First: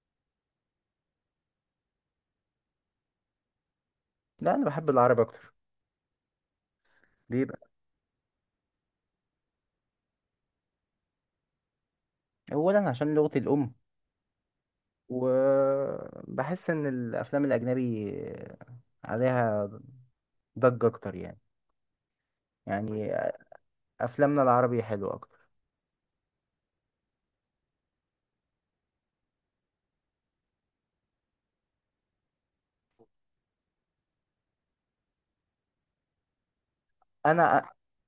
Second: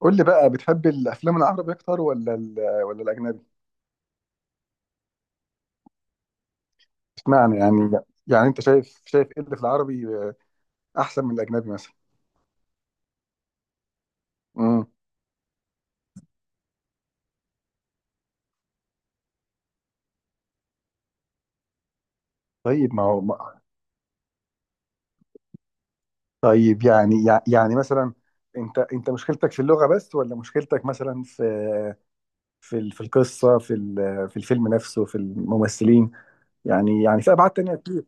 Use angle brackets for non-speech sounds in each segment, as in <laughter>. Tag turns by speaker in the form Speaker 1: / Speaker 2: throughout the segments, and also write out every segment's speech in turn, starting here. Speaker 1: قول لي بقى بتحب الافلام العربي اكتر ولا الاجنبي؟
Speaker 2: لا، انا بحب العربي اكتر. ليه
Speaker 1: اشمعنى
Speaker 2: بقى؟
Speaker 1: يعني؟ يعني انت شايف ايه اللي في العربي احسن من الاجنبي مثلا؟
Speaker 2: اولا عشان لغتي الام،
Speaker 1: امم.
Speaker 2: وبحس ان الافلام الاجنبي عليها ضجة اكتر. يعني
Speaker 1: طيب ما هو
Speaker 2: يعني افلامنا العربي حلوة اكتر.
Speaker 1: طيب يعني يعني مثلا، انت مشكلتك في اللغة بس ولا مشكلتك مثلا في في القصة، في في الفيلم نفسه، في الممثلين، يعني في ابعاد
Speaker 2: انا
Speaker 1: تانية كتير؟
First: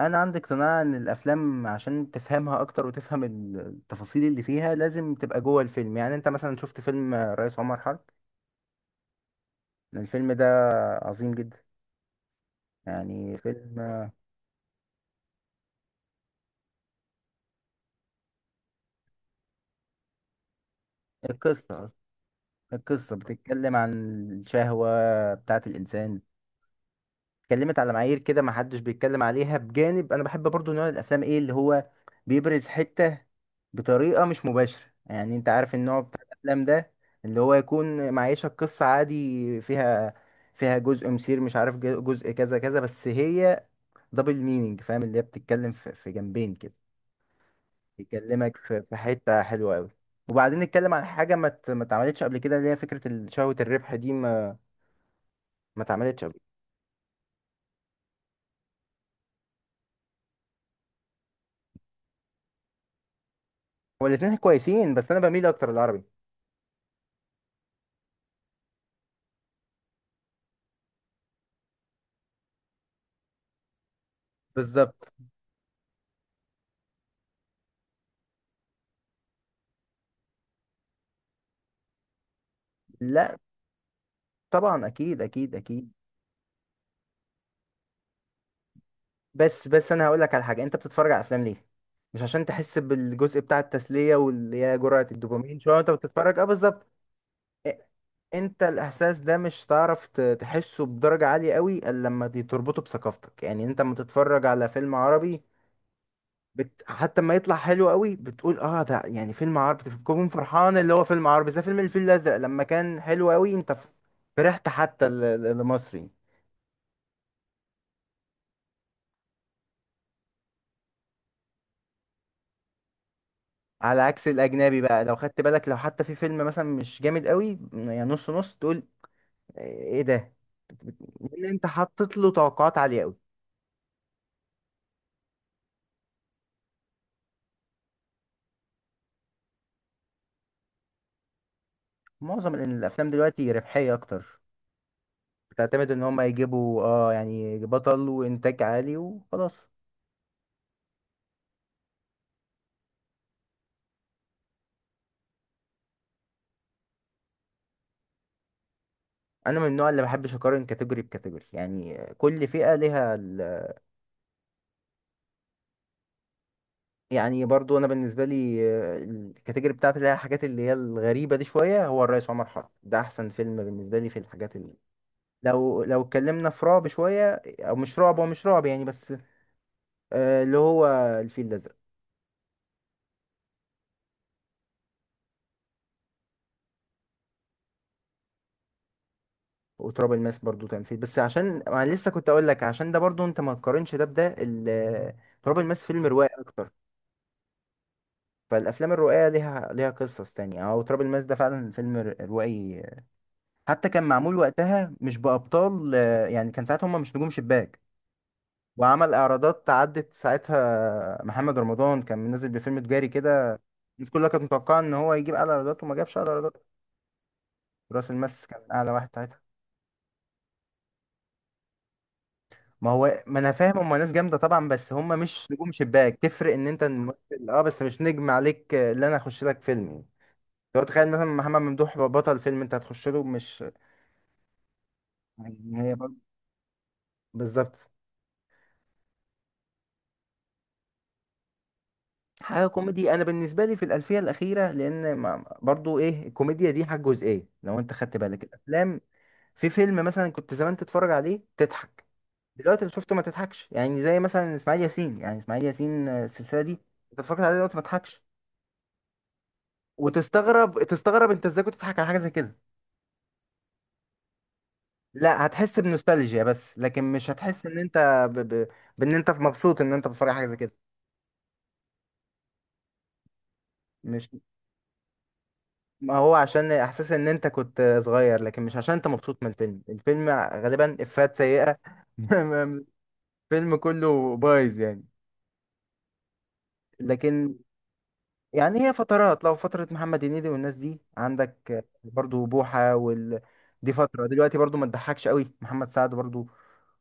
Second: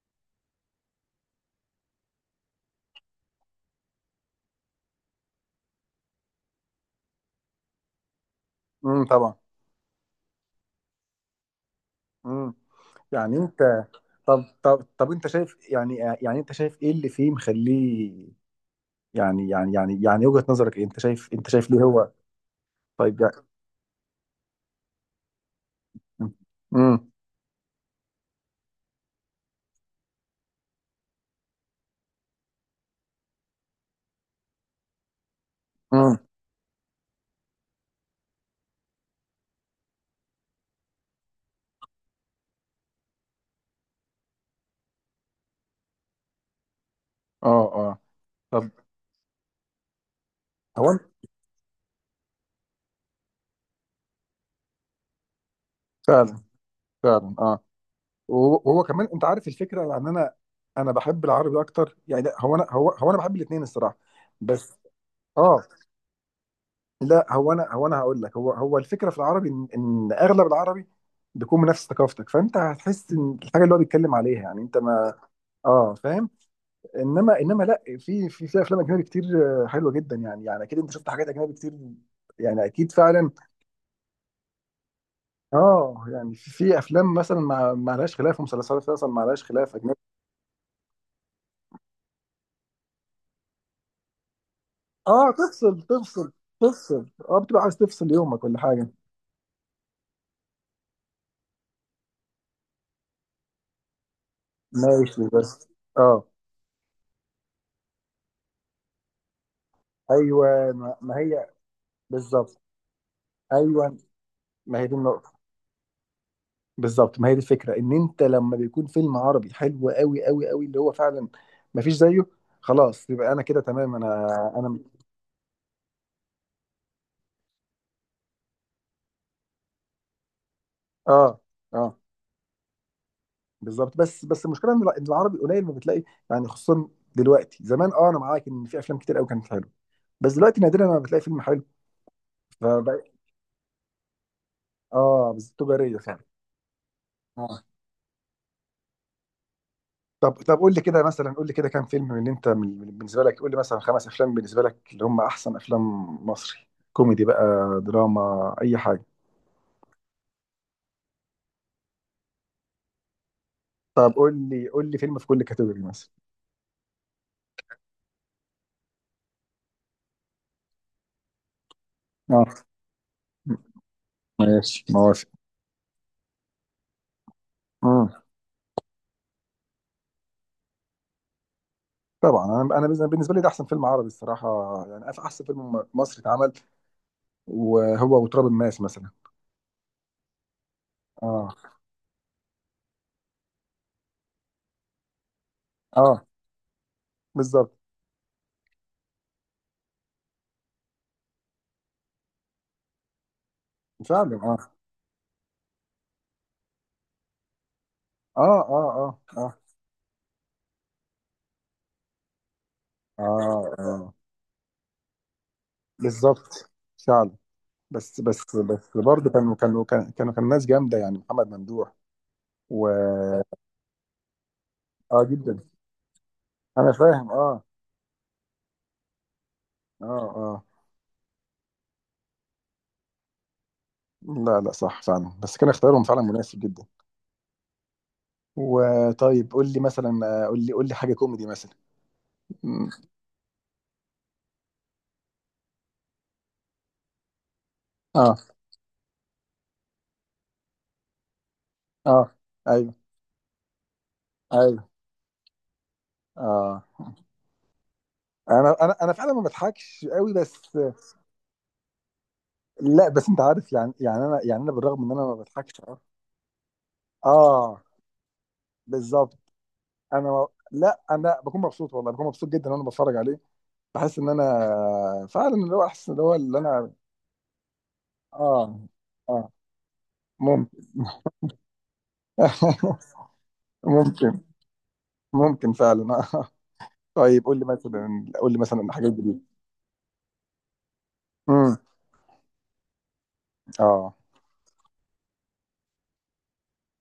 Speaker 2: انا عندي اقتناع ان الافلام عشان تفهمها اكتر وتفهم التفاصيل اللي فيها لازم تبقى جوه الفيلم. يعني انت مثلا شفت فيلم الرئيس عمر حرب؟
Speaker 1: امم، طبعا.
Speaker 2: الفيلم ده عظيم جدا.
Speaker 1: امم.
Speaker 2: يعني
Speaker 1: يعني انت،
Speaker 2: فيلم.
Speaker 1: طب انت شايف يعني، يعني انت شايف ايه اللي فيه مخليه، يعني وجهة نظرك ايه؟ انت شايف، ليه
Speaker 2: القصة
Speaker 1: هو؟
Speaker 2: القصة
Speaker 1: طيب يعني.
Speaker 2: بتتكلم عن الشهوة بتاعة الإنسان.
Speaker 1: امم.
Speaker 2: اتكلمت على معايير كده ما حدش بيتكلم عليها، بجانب انا بحب برضو نوع الافلام ايه، اللي هو بيبرز حتة بطريقة مش مباشرة. يعني انت عارف النوع
Speaker 1: امم.
Speaker 2: بتاع الافلام ده، اللي هو يكون معيشك قصة عادي فيها، فيها جزء مثير، مش عارف، جزء كذا كذا، بس هي دبل مينينج، فاهم؟ اللي هي بتتكلم في في جنبين كده،
Speaker 1: اه، اه.
Speaker 2: بيكلمك
Speaker 1: طب
Speaker 2: في في حتة حلوة قوي. وبعدين
Speaker 1: هو
Speaker 2: نتكلم عن حاجة ما اتعملتش قبل كده، اللي هي فكرة شهوة الربح دي. ما ما اتعملتش قبل.
Speaker 1: فعلا، فعلا اه. وهو كمان انت عارف الفكره، يعني انا بحب العربي اكتر يعني، لا، هو انا بحب الاثنين الصراحه.
Speaker 2: هو الاتنين
Speaker 1: بس
Speaker 2: كويسين، بس انا بميل
Speaker 1: اه.
Speaker 2: اكتر للعربي.
Speaker 1: لا هو انا هقول لك، هو الفكره في العربي، إن اغلب العربي بيكون من نفس ثقافتك، فانت هتحس ان الحاجه اللي هو بيتكلم عليها يعني انت
Speaker 2: بالظبط.
Speaker 1: ما. اه، فاهم. انما لا، في افلام اجنبي كتير آه، حلوه جدا، يعني اكيد انت شفت حاجات اجنبي كتير، يعني اكيد فعلا.
Speaker 2: لا، طبعا، اكيد اكيد اكيد.
Speaker 1: اه، يعني في افلام مثلا ما لهاش خلاف، ومسلسلات مثلا ما لهاش
Speaker 2: بس
Speaker 1: خلاف
Speaker 2: بس
Speaker 1: اجنبي.
Speaker 2: انا هقول لك على حاجه. انت بتتفرج على افلام ليه؟ مش عشان تحس بالجزء بتاع التسليه، واللي هي جرعه
Speaker 1: اه
Speaker 2: الدوبامين شويه
Speaker 1: تفصل،
Speaker 2: وانت
Speaker 1: تفصل
Speaker 2: بتتفرج. اه بالظبط.
Speaker 1: تفصل اه، بتبقى
Speaker 2: إ-
Speaker 1: عايز تفصل يومك ولا
Speaker 2: انت
Speaker 1: حاجه؟
Speaker 2: الاحساس ده مش تعرف تحسه بدرجه عاليه قوي الا لما تربطه بثقافتك. يعني انت لما تتفرج على فيلم
Speaker 1: ماشي
Speaker 2: عربي
Speaker 1: بس. اه.
Speaker 2: حتى ما يطلع حلو قوي بتقول اه ده يعني فيلم عربي، بتكون
Speaker 1: ايوه
Speaker 2: فرحان اللي
Speaker 1: ما,
Speaker 2: هو
Speaker 1: ما
Speaker 2: فيلم
Speaker 1: هي،
Speaker 2: عربي. زي فيلم الفيل الازرق
Speaker 1: بالظبط،
Speaker 2: لما كان حلو قوي، انت
Speaker 1: ايوه
Speaker 2: فرحت
Speaker 1: ما هي دي
Speaker 2: حتى
Speaker 1: النقطه،
Speaker 2: لمصري.
Speaker 1: بالظبط ما هي دي الفكره، ان انت لما بيكون فيلم عربي حلو قوي اللي هو فعلا ما فيش زيه، خلاص يبقى انا كده تمام،
Speaker 2: على
Speaker 1: انا
Speaker 2: عكس
Speaker 1: انا.
Speaker 2: الاجنبي بقى، لو خدت بالك لو حتى في فيلم مثلا مش جامد قوي يعني نص نص، تقول ايه ده،
Speaker 1: اه،
Speaker 2: لان انت
Speaker 1: اه،
Speaker 2: حطيت له توقعات عاليه قوي.
Speaker 1: بالظبط، بس المشكله ان إن العربي قليل ما بتلاقي، يعني خصوصا دلوقتي، زمان اه انا معاك ان في افلام كتير قوي كانت حلوه، بس دلوقتي نادرا ما بتلاقي فيلم حلو،
Speaker 2: معظم
Speaker 1: فبقى.
Speaker 2: الافلام دلوقتي ربحيه اكتر،
Speaker 1: اه بس
Speaker 2: بتعتمد
Speaker 1: تجاريه
Speaker 2: ان هم
Speaker 1: فعلا.
Speaker 2: يجيبوا اه يعني
Speaker 1: اه،
Speaker 2: بطل وانتاج عالي وخلاص.
Speaker 1: طب قول لي كده مثلا، قول لي كده كام فيلم من اللي انت بالنسبه لك، قول لي مثلا خمس افلام بالنسبه لك اللي هم احسن افلام مصري، كوميدي بقى، دراما، اي حاجه.
Speaker 2: انا من النوع اللي بحبش اقارن كاتيجوري بكاتيجوري، يعني كل فئه ليها
Speaker 1: طب قول لي، فيلم في كل كاتيجوري مثلا.
Speaker 2: يعني برضو انا بالنسبه لي الكاتيجوري بتاعتي اللي هي الحاجات اللي هي الغريبه دي شويه، هو الرئيس عمر
Speaker 1: اه،
Speaker 2: حرب ده احسن فيلم بالنسبه لي في الحاجات.
Speaker 1: ماشي، موافق.
Speaker 2: لو لو اتكلمنا في رعب شوية، او مش رعب،
Speaker 1: آه.
Speaker 2: هو مش رعب يعني، بس اللي هو الفيل الازرق.
Speaker 1: طبعًا، أنا بالنسبة لي ده أحسن فيلم عربي الصراحة، يعني أحسن فيلم مصري اتعمل، وهو وتراب الماس مثلًا.
Speaker 2: وتراب الماس برضو كان فيل، بس
Speaker 1: آه،
Speaker 2: عشان انا لسه كنت اقول لك، عشان ده برضو انت ما تقارنش ده بده. تراب الماس فيلم
Speaker 1: آه،
Speaker 2: روائي اكتر،
Speaker 1: بالضبط.
Speaker 2: فالافلام الروائيه ليها ليها قصص تانية. او تراب الماس ده فعلا فيلم روائي، حتى كان
Speaker 1: فعلًا،
Speaker 2: معمول
Speaker 1: آه،
Speaker 2: وقتها مش بابطال، يعني كان ساعتها هم مش نجوم شباك.
Speaker 1: آه، آه،
Speaker 2: وعمل
Speaker 1: آه، آه،
Speaker 2: اعراضات عدت، ساعتها محمد رمضان كان منزل بفيلم تجاري كده،
Speaker 1: آه،
Speaker 2: الناس
Speaker 1: آه،
Speaker 2: كلها كانت متوقعه ان هو يجيب اعلى ايرادات، وما جابش اعلى ايرادات.
Speaker 1: بالضبط، فعلًا.
Speaker 2: راس
Speaker 1: بس
Speaker 2: المس
Speaker 1: بس
Speaker 2: كان اعلى
Speaker 1: بس
Speaker 2: واحد
Speaker 1: برضه
Speaker 2: ساعتها.
Speaker 1: كانوا كانوا كان كانوا كانوا كان ناس جامدة، يعني محمد ممدوح و.
Speaker 2: ما هو ما انا فاهم، هم ناس جامده طبعا، بس هم
Speaker 1: آه
Speaker 2: مش
Speaker 1: جدًا،
Speaker 2: نجوم شباك. تفرق ان انت
Speaker 1: أنا فاهم
Speaker 2: الممثل اه،
Speaker 1: آه،
Speaker 2: بس مش نجم عليك اللي انا اخش لك فيلم يعني.
Speaker 1: آه، آه.
Speaker 2: لو تخيل مثلا محمد ممدوح بطل فيلم، انت هتخش له؟ مش
Speaker 1: لا، لأ، صح فعلًا،
Speaker 2: يعني.
Speaker 1: بس كان
Speaker 2: هي
Speaker 1: اختيارهم فعلًا
Speaker 2: برضه
Speaker 1: مناسب جدًا.
Speaker 2: بالظبط.
Speaker 1: وطيب قُل لي مثلًا، قُل لي حاجة كوميدي مثلًا.
Speaker 2: حاجه
Speaker 1: امم،
Speaker 2: كوميدي. انا بالنسبه لي في الالفيه الاخيره، لان برضو ايه، الكوميديا دي حاجه جزئيه لو انت خدت
Speaker 1: آه،
Speaker 2: بالك الافلام. في فيلم مثلا كنت زمان تتفرج عليه تضحك،
Speaker 1: آه،
Speaker 2: دلوقتي اللي
Speaker 1: أيوه.
Speaker 2: شفته ما تضحكش. يعني زي مثلا اسماعيل
Speaker 1: ايوه
Speaker 2: ياسين، يعني اسماعيل ياسين السلسله دي
Speaker 1: اه،
Speaker 2: انت اتفرجت عليه دلوقتي ما تضحكش،
Speaker 1: انا فعلا ما بضحكش قوي بس.
Speaker 2: وتستغرب انت ازاي كنت تضحك على حاجه زي كده.
Speaker 1: لا بس انت عارف، يعني يعني انا، يعني انا بالرغم ان انا ما
Speaker 2: لا، هتحس
Speaker 1: بضحكش اه.
Speaker 2: بنوستالجيا، بس لكن مش هتحس ان
Speaker 1: آه،
Speaker 2: انت ب... ب... بان انت
Speaker 1: بالظبط.
Speaker 2: مبسوط ان انت بتتفرج على حاجه
Speaker 1: انا
Speaker 2: زي كده.
Speaker 1: لا، انا بكون مبسوط والله، بكون مبسوط جدا وانا بتفرج عليه، بحس
Speaker 2: مش
Speaker 1: ان انا فعلا اللي هو احسن،
Speaker 2: ما
Speaker 1: اللي
Speaker 2: هو
Speaker 1: هو اللي
Speaker 2: عشان
Speaker 1: انا.
Speaker 2: احساس ان انت كنت صغير، لكن مش
Speaker 1: اه،
Speaker 2: عشان انت مبسوط من
Speaker 1: اه،
Speaker 2: الفيلم. الفيلم غالبا
Speaker 1: ممكن.
Speaker 2: افات سيئه. <laughs>
Speaker 1: <laughs>
Speaker 2: الفيلم كله
Speaker 1: ممكن،
Speaker 2: بايظ يعني.
Speaker 1: ممكن فعلا آه. طيب
Speaker 2: لكن
Speaker 1: قول لي مثلا، قول لي مثلا
Speaker 2: يعني هي
Speaker 1: حاجات جديده.
Speaker 2: فترات، لو فتره محمد هنيدي والناس دي
Speaker 1: امم،
Speaker 2: عندك برضو بوحه دي
Speaker 1: اه.
Speaker 2: فتره دلوقتي برضو ما تضحكش قوي. محمد سعد برضو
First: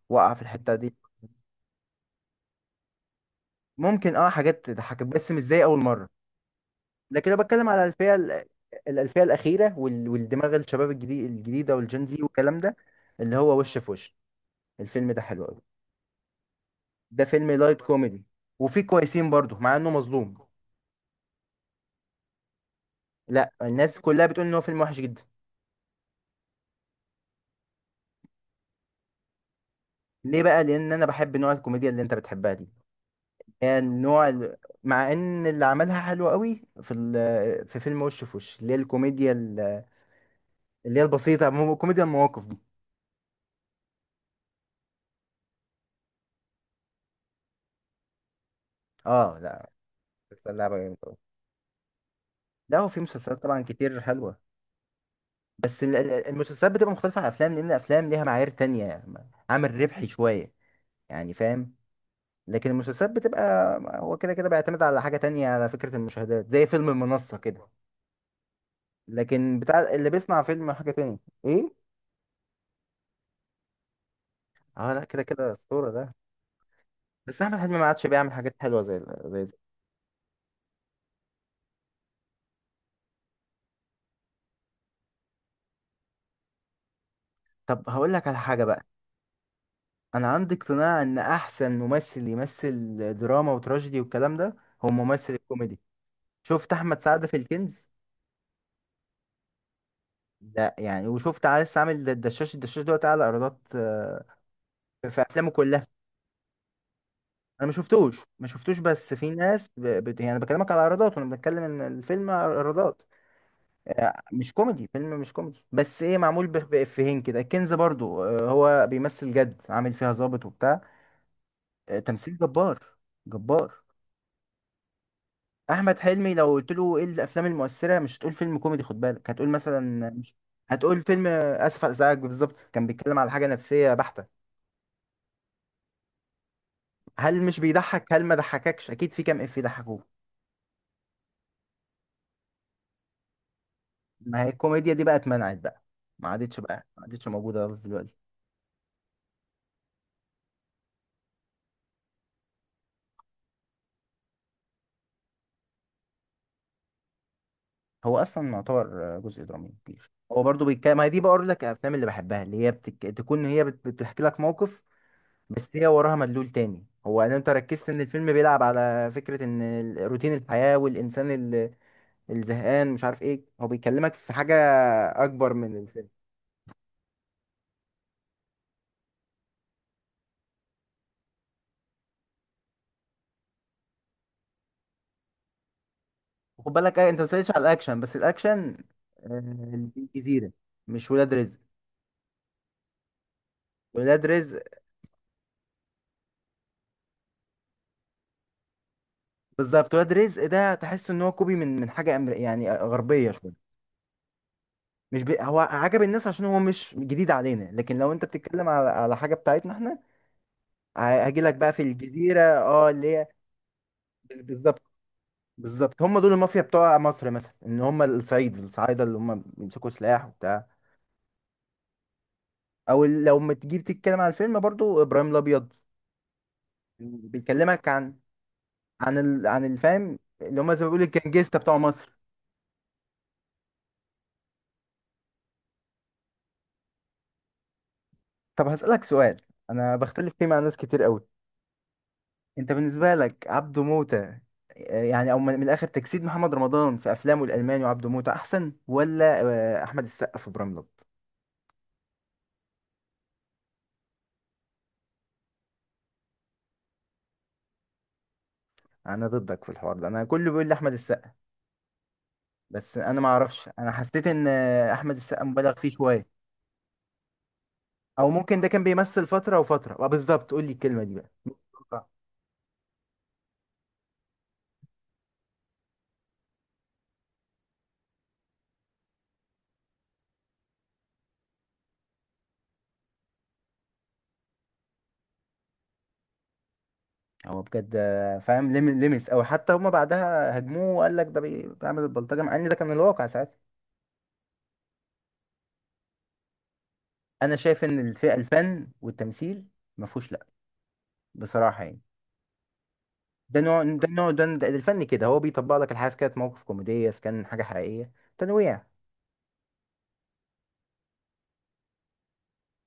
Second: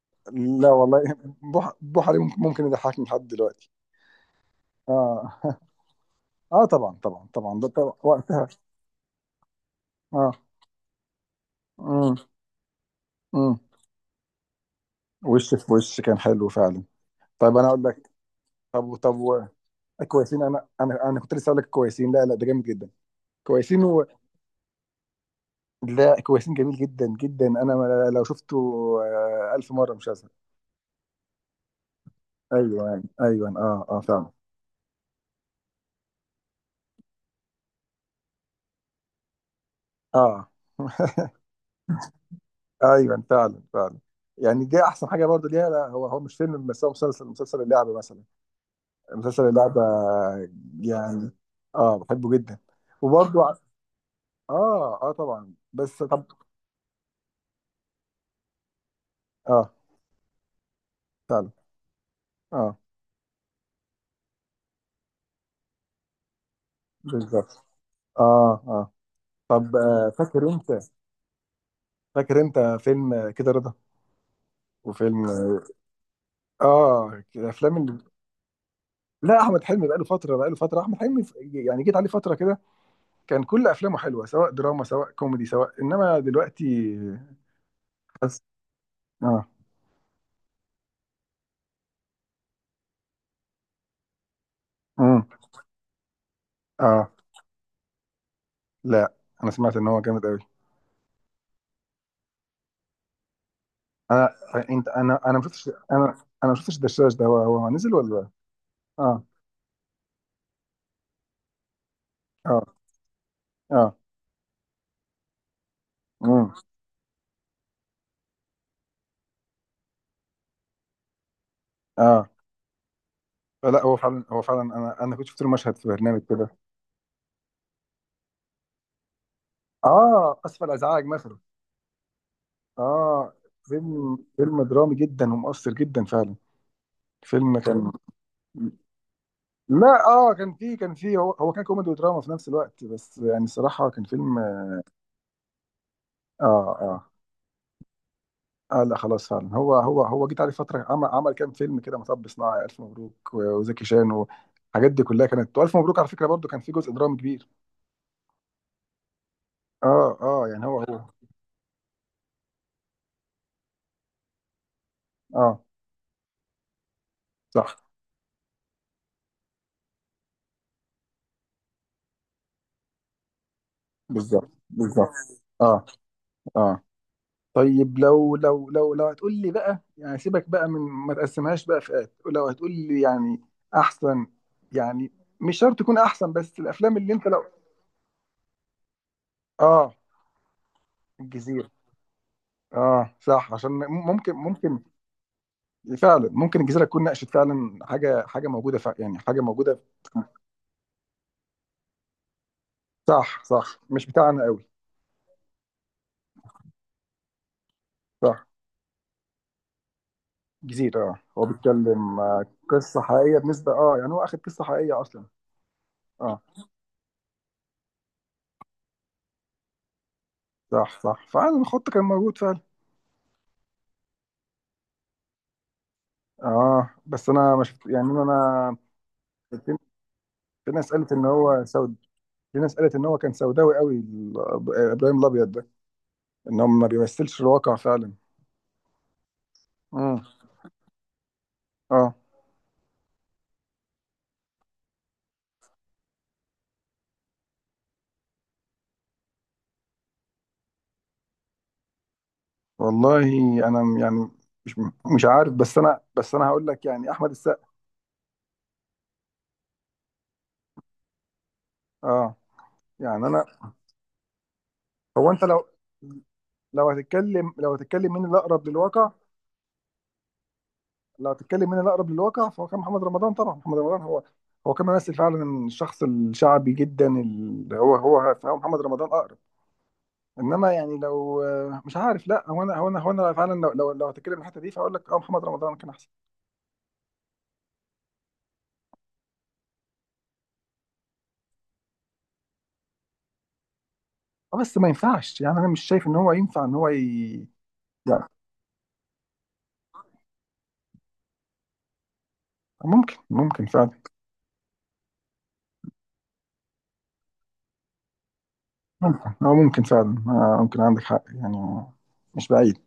Speaker 2: وقع في
Speaker 1: لا
Speaker 2: الحته دي.
Speaker 1: والله، بوح عليه، ممكن ممكن يضحكني لحد دلوقتي.
Speaker 2: ممكن اه حاجات تضحكك، بس مش
Speaker 1: اه
Speaker 2: زي
Speaker 1: <laughs>
Speaker 2: اول مره.
Speaker 1: اه، طبعا طبعا
Speaker 2: لكن انا
Speaker 1: طبعا
Speaker 2: بتكلم
Speaker 1: ده
Speaker 2: على
Speaker 1: طبعا وقتها.
Speaker 2: الالفيه الاخيره
Speaker 1: اه،
Speaker 2: والدماغ الشباب الجديد الجديده والجين
Speaker 1: امم،
Speaker 2: زي والكلام ده، اللي
Speaker 1: امم.
Speaker 2: هو وش في وش. الفيلم ده حلو
Speaker 1: وش
Speaker 2: قوي.
Speaker 1: في وش كان حلو فعلا.
Speaker 2: ده فيلم
Speaker 1: طيب انا
Speaker 2: لايت
Speaker 1: اقول لك.
Speaker 2: كوميدي، وفيه
Speaker 1: طب طب
Speaker 2: كويسين
Speaker 1: و...
Speaker 2: برضه مع انه مظلوم.
Speaker 1: كويسين، انا كنت لسه اقول لك كويسين، لا لا ده جامد جدا.
Speaker 2: لا
Speaker 1: كويسين
Speaker 2: الناس
Speaker 1: و...
Speaker 2: كلها بتقول ان هو فيلم وحش جدا.
Speaker 1: لا، كويسين جميل جدا جدا، انا لو شفته آه، ألف مرة مش هزهق.
Speaker 2: ليه بقى؟ لان انا بحب نوع الكوميديا اللي انت بتحبها دي،
Speaker 1: ايوه ايوه أيوه.
Speaker 2: يعني
Speaker 1: اه اه فعلا.
Speaker 2: نوع مع ان اللي عملها حلو قوي في في فيلم وش في وش، اللي هي الكوميديا
Speaker 1: اه
Speaker 2: اللي هي
Speaker 1: <laughs>
Speaker 2: البسيطه، كوميديا المواقف دي.
Speaker 1: ايوه فعلا فعلا. يعني دي احسن حاجه برضه ليها، لا هو مش فيلم، بس هو مسلسل، اللعبه مثلا،
Speaker 2: اه
Speaker 1: مسلسل
Speaker 2: لا،
Speaker 1: اللعبه
Speaker 2: بس اللعبه جامدة.
Speaker 1: يعني. اه، بحبه جدا.
Speaker 2: لا هو في
Speaker 1: وبرضه،
Speaker 2: مسلسلات طبعا كتير حلوة،
Speaker 1: اه اه طبعا،
Speaker 2: بس
Speaker 1: بس طب.
Speaker 2: المسلسلات بتبقى مختلفة عن الأفلام، لأن الأفلام ليها معايير تانية،
Speaker 1: اه
Speaker 2: عامل ربحي شوية، يعني
Speaker 1: فعلا.
Speaker 2: فاهم. لكن
Speaker 1: اه
Speaker 2: المسلسلات بتبقى، هو كده كده بيعتمد على حاجة تانية على فكرة المشاهدات، زي فيلم المنصة
Speaker 1: بالظبط.
Speaker 2: كده،
Speaker 1: اه اه.
Speaker 2: لكن
Speaker 1: طب
Speaker 2: بتاع
Speaker 1: آه،
Speaker 2: اللي بيصنع
Speaker 1: فاكر انت،
Speaker 2: فيلم حاجة تانية. إيه؟
Speaker 1: فيلم آه، كده رضا،
Speaker 2: اه لا، كده
Speaker 1: وفيلم
Speaker 2: كده
Speaker 1: اه
Speaker 2: أسطورة ده.
Speaker 1: آه،
Speaker 2: بس أحمد
Speaker 1: الافلام
Speaker 2: حلمي ما
Speaker 1: اللي.
Speaker 2: عادش بيعمل حاجات حلوة زي
Speaker 1: لا
Speaker 2: زي.
Speaker 1: احمد حلمي بقاله فتره، احمد حلمي يعني جيت عليه فتره كده، كان كل افلامه حلوه سواء دراما سواء كوميدي سواء، انما دلوقتي.
Speaker 2: طب هقول لك على
Speaker 1: بس
Speaker 2: حاجة بقى.
Speaker 1: اه.
Speaker 2: أنا عندي اقتناع إن أحسن ممثل يمثل دراما وتراجيدي والكلام ده هو
Speaker 1: امم.
Speaker 2: ممثل الكوميدي. شفت أحمد
Speaker 1: اه
Speaker 2: سعد في الكنز؟
Speaker 1: لا، انا سمعت ان هو جامد قوي.
Speaker 2: ده يعني، وشفت عايز عامل الدشاش. الدشاش دوت اعلى ايرادات
Speaker 1: انا، انت، انا
Speaker 2: في
Speaker 1: انا ما
Speaker 2: افلامه
Speaker 1: شفتش،
Speaker 2: كلها.
Speaker 1: انا، ما شفتش الدشاش ده، هو
Speaker 2: انا
Speaker 1: هو
Speaker 2: ما
Speaker 1: نزل
Speaker 2: شفتوش
Speaker 1: ولا؟
Speaker 2: ما شفتوش، بس
Speaker 1: اه،
Speaker 2: في ناس يعني بكلمك على ايرادات، وانا بتكلم ان الفيلم
Speaker 1: اه،
Speaker 2: ايرادات.
Speaker 1: اه،
Speaker 2: مش كوميدي. فيلم مش كوميدي، بس ايه، معمول
Speaker 1: امم،
Speaker 2: بافيهين كده. الكنز برضو هو بيمثل جد، عامل فيها ظابط وبتاع،
Speaker 1: اه.
Speaker 2: تمثيل جبار، جبار.
Speaker 1: لا هو فعلا، انا كنت شفت له مشهد في
Speaker 2: احمد
Speaker 1: برنامج
Speaker 2: حلمي لو
Speaker 1: كده.
Speaker 2: قلت له ايه الافلام المؤثره، مش هتقول فيلم كوميدي، خد بالك، هتقول مثلا، مش
Speaker 1: اه، اسف على
Speaker 2: هتقول
Speaker 1: الازعاج
Speaker 2: فيلم
Speaker 1: مثلا.
Speaker 2: اسف على الازعاج. بالظبط، كان بيتكلم على
Speaker 1: اه،
Speaker 2: حاجه نفسيه
Speaker 1: فيلم
Speaker 2: بحته.
Speaker 1: فيلم درامي جدا ومؤثر جدا فعلا.
Speaker 2: هل
Speaker 1: فيلم
Speaker 2: مش
Speaker 1: كان.
Speaker 2: بيضحك؟ هل ما ضحككش؟ اكيد في كام اف ضحكوه.
Speaker 1: لا اه، كان فيه، هو كان كوميدي ودراما في نفس الوقت، بس يعني الصراحه كان فيلم
Speaker 2: ما هي
Speaker 1: اه.
Speaker 2: الكوميديا دي بقى اتمنعت بقى، ما عادتش بقى، ما
Speaker 1: اه،
Speaker 2: عادتش موجوده خالص دلوقتي.
Speaker 1: اه. لا خلاص فعلا، هو جيت عليه فتره، عمل كام فيلم كده، مطب صناعي، الف مبروك، وزكي شان، والحاجات دي كلها كانت، والف مبروك على فكره برضو كان فيه جزء درامي كبير.
Speaker 2: هو اصلا يعتبر جزء درامي كبير.
Speaker 1: اه
Speaker 2: هو
Speaker 1: اه
Speaker 2: برضو
Speaker 1: يعني هو
Speaker 2: بيتكلم، ما
Speaker 1: هو.
Speaker 2: هي دي بقول لك الافلام اللي بحبها، اللي هي تكون هي بتحكي لك موقف،
Speaker 1: اه.
Speaker 2: بس هي وراها مدلول تاني. هو ان انت ركزت
Speaker 1: صح.
Speaker 2: ان الفيلم بيلعب على فكره ان روتين الحياه، والانسان الزهقان، مش عارف ايه، هو بيكلمك في
Speaker 1: بالظبط،
Speaker 2: حاجه
Speaker 1: بالظبط.
Speaker 2: اكبر من
Speaker 1: اه،
Speaker 2: الفيلم.
Speaker 1: اه. طيب لو لو هتقول لي بقى، يعني سيبك بقى من ما تقسمهاش بقى فئات، لو هتقول لي يعني احسن، يعني مش شرط تكون احسن، بس
Speaker 2: وخد
Speaker 1: الافلام
Speaker 2: بالك
Speaker 1: اللي
Speaker 2: انت ما
Speaker 1: انت لو.
Speaker 2: سالتش على الاكشن. بس الاكشن آه،
Speaker 1: اه،
Speaker 2: الجزيره، مش ولاد رزق.
Speaker 1: الجزيره. اه صح، عشان
Speaker 2: ولاد
Speaker 1: ممكن،
Speaker 2: رزق
Speaker 1: ممكن فعلا ممكن الجزيره تكون ناقشت فعلا حاجه، حاجه موجوده فع، يعني حاجه موجوده.
Speaker 2: بالظبط، ولاد رزق ده تحس ان هو كوبي من من حاجه يعني غربيه
Speaker 1: صح
Speaker 2: شويه.
Speaker 1: صح، مش بتاعنا قوي.
Speaker 2: مش بي... هو عجب الناس عشان هو مش جديد علينا، لكن لو انت
Speaker 1: صح.
Speaker 2: بتتكلم على على حاجه بتاعتنا احنا،
Speaker 1: جزيره، اه
Speaker 2: هاجي
Speaker 1: هو
Speaker 2: لك بقى في
Speaker 1: بيتكلم
Speaker 2: الجزيره،
Speaker 1: آه،
Speaker 2: اه
Speaker 1: قصه
Speaker 2: اللي هي
Speaker 1: حقيقيه بالنسبه، اه يعني هو اخد قصه
Speaker 2: بالظبط،
Speaker 1: حقيقيه اصلا.
Speaker 2: بالظبط، هم دول
Speaker 1: اه
Speaker 2: المافيا بتوع مصر مثلا، ان هم الصعيد، الصعايده اللي هم بيمسكوا سلاح وبتاع.
Speaker 1: صح صح، فعلا الخط كان موجود فعلا.
Speaker 2: او لو ما تجيب تتكلم على الفيلم برضو ابراهيم الابيض،
Speaker 1: اه بس انا ما شفت
Speaker 2: بيكلمك
Speaker 1: يعني
Speaker 2: عن
Speaker 1: انا. أنا،
Speaker 2: عن
Speaker 1: في،
Speaker 2: الفهم، اللي
Speaker 1: في
Speaker 2: هم زي ما
Speaker 1: ناس
Speaker 2: بيقولوا
Speaker 1: قالت ان
Speaker 2: الجنجستا
Speaker 1: هو
Speaker 2: بتوع
Speaker 1: سود،
Speaker 2: مصر.
Speaker 1: في ناس قالت ان هو كان سوداوي قوي ابراهيم الابيض ده، ان هو ما بيمثلش الواقع فعلا.
Speaker 2: طب هسألك سؤال، انا
Speaker 1: امم.
Speaker 2: بختلف فيه مع ناس كتير قوي.
Speaker 1: اه.
Speaker 2: انت بالنسبه لك عبده موته يعني، او من من الاخر، تجسيد محمد رمضان في افلامه الالماني وعبده موته احسن، ولا احمد السقا في براملت؟
Speaker 1: والله انا يعني، مش مش عارف، بس انا هقول لك يعني احمد السقا.
Speaker 2: انا ضدك في الحوار ده. انا كله بيقول لي احمد السقا،
Speaker 1: اه.
Speaker 2: بس انا
Speaker 1: يعني
Speaker 2: ما
Speaker 1: انا،
Speaker 2: اعرفش، انا حسيت ان احمد
Speaker 1: هو
Speaker 2: السقا
Speaker 1: انت لو،
Speaker 2: مبالغ فيه شويه.
Speaker 1: لو هتتكلم، مين
Speaker 2: او ممكن ده
Speaker 1: الاقرب
Speaker 2: كان
Speaker 1: للواقع؟
Speaker 2: بيمثل فتره، وفتره بالظبط، قول لي الكلمه دي بقى.
Speaker 1: لو هتتكلم مين
Speaker 2: آه.
Speaker 1: الاقرب للواقع فهو كان محمد رمضان طبعا، محمد رمضان هو، كان ممثل فعلا الشخص الشعبي جدا اللي هو هو محمد رمضان اقرب، انما يعني لو، مش عارف، لا هو انا فعلا لو لو هتكلم من الحته دي فاقول لك اه محمد رمضان كان احسن.
Speaker 2: هو بجد فاهم، لمس، او حتى هما بعدها هجموه وقال لك ده بيعمل البلطجه، مع ان ده كان الواقع ساعتها.
Speaker 1: اه بس ما ينفعش، يعني انا مش شايف ان هو ينفع ان هو ي...
Speaker 2: انا شايف ان
Speaker 1: يعني.
Speaker 2: الفئه، الفن والتمثيل ما فيهوش لا، بصراحه يعني.
Speaker 1: ممكن
Speaker 2: ده
Speaker 1: ممكن
Speaker 2: نوع
Speaker 1: فعلا،
Speaker 2: ده نوع ده ده الفن كده، هو بيطبق لك الحاجه، إذا كانت موقف كوميديا، إذا كان حاجه حقيقيه، تنويع.
Speaker 1: ممكن هو ممكن فعلا آه، ممكن عندك حق يعني، مش بعيد.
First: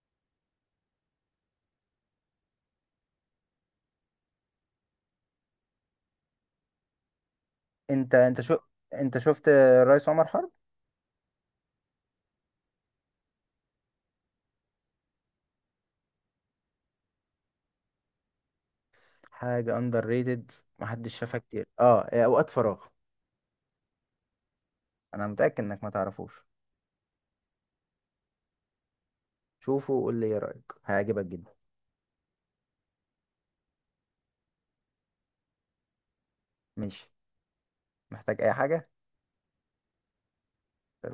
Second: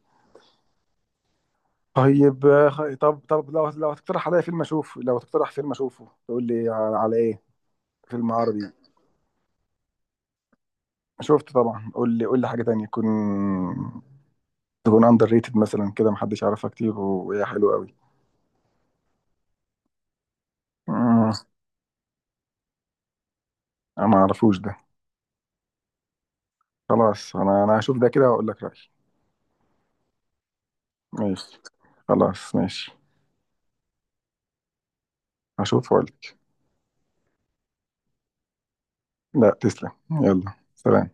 Speaker 1: طيب آه، طب لو هتقترح عليا فيلم اشوفه، لو تقترح فيلم اشوفه، تقول لي على ايه؟
Speaker 2: انت
Speaker 1: فيلم
Speaker 2: انت شو
Speaker 1: عربي.
Speaker 2: انت شفت الرئيس عمر حرب؟
Speaker 1: شفته طبعا، قول لي، حاجه تانية، تكون اندر ريتد مثلا كده، محدش يعرفها كتير وهي حلوه قوي.
Speaker 2: حاجه اندر ريتد، محدش
Speaker 1: مم،
Speaker 2: شافها كتير، اه، اوقات فراغ.
Speaker 1: انا ما اعرفوش ده.
Speaker 2: انا متاكد انك ما تعرفوش.
Speaker 1: خلاص انا، هشوف ده كده واقول لك رأيي.
Speaker 2: شوفه وقول لي ايه رايك، هيعجبك جدا.
Speaker 1: ماشي، خلاص ماشي، هشوف واقول لك.
Speaker 2: ماشي، محتاج اي حاجه؟
Speaker 1: لا تسلم، يلا سلام.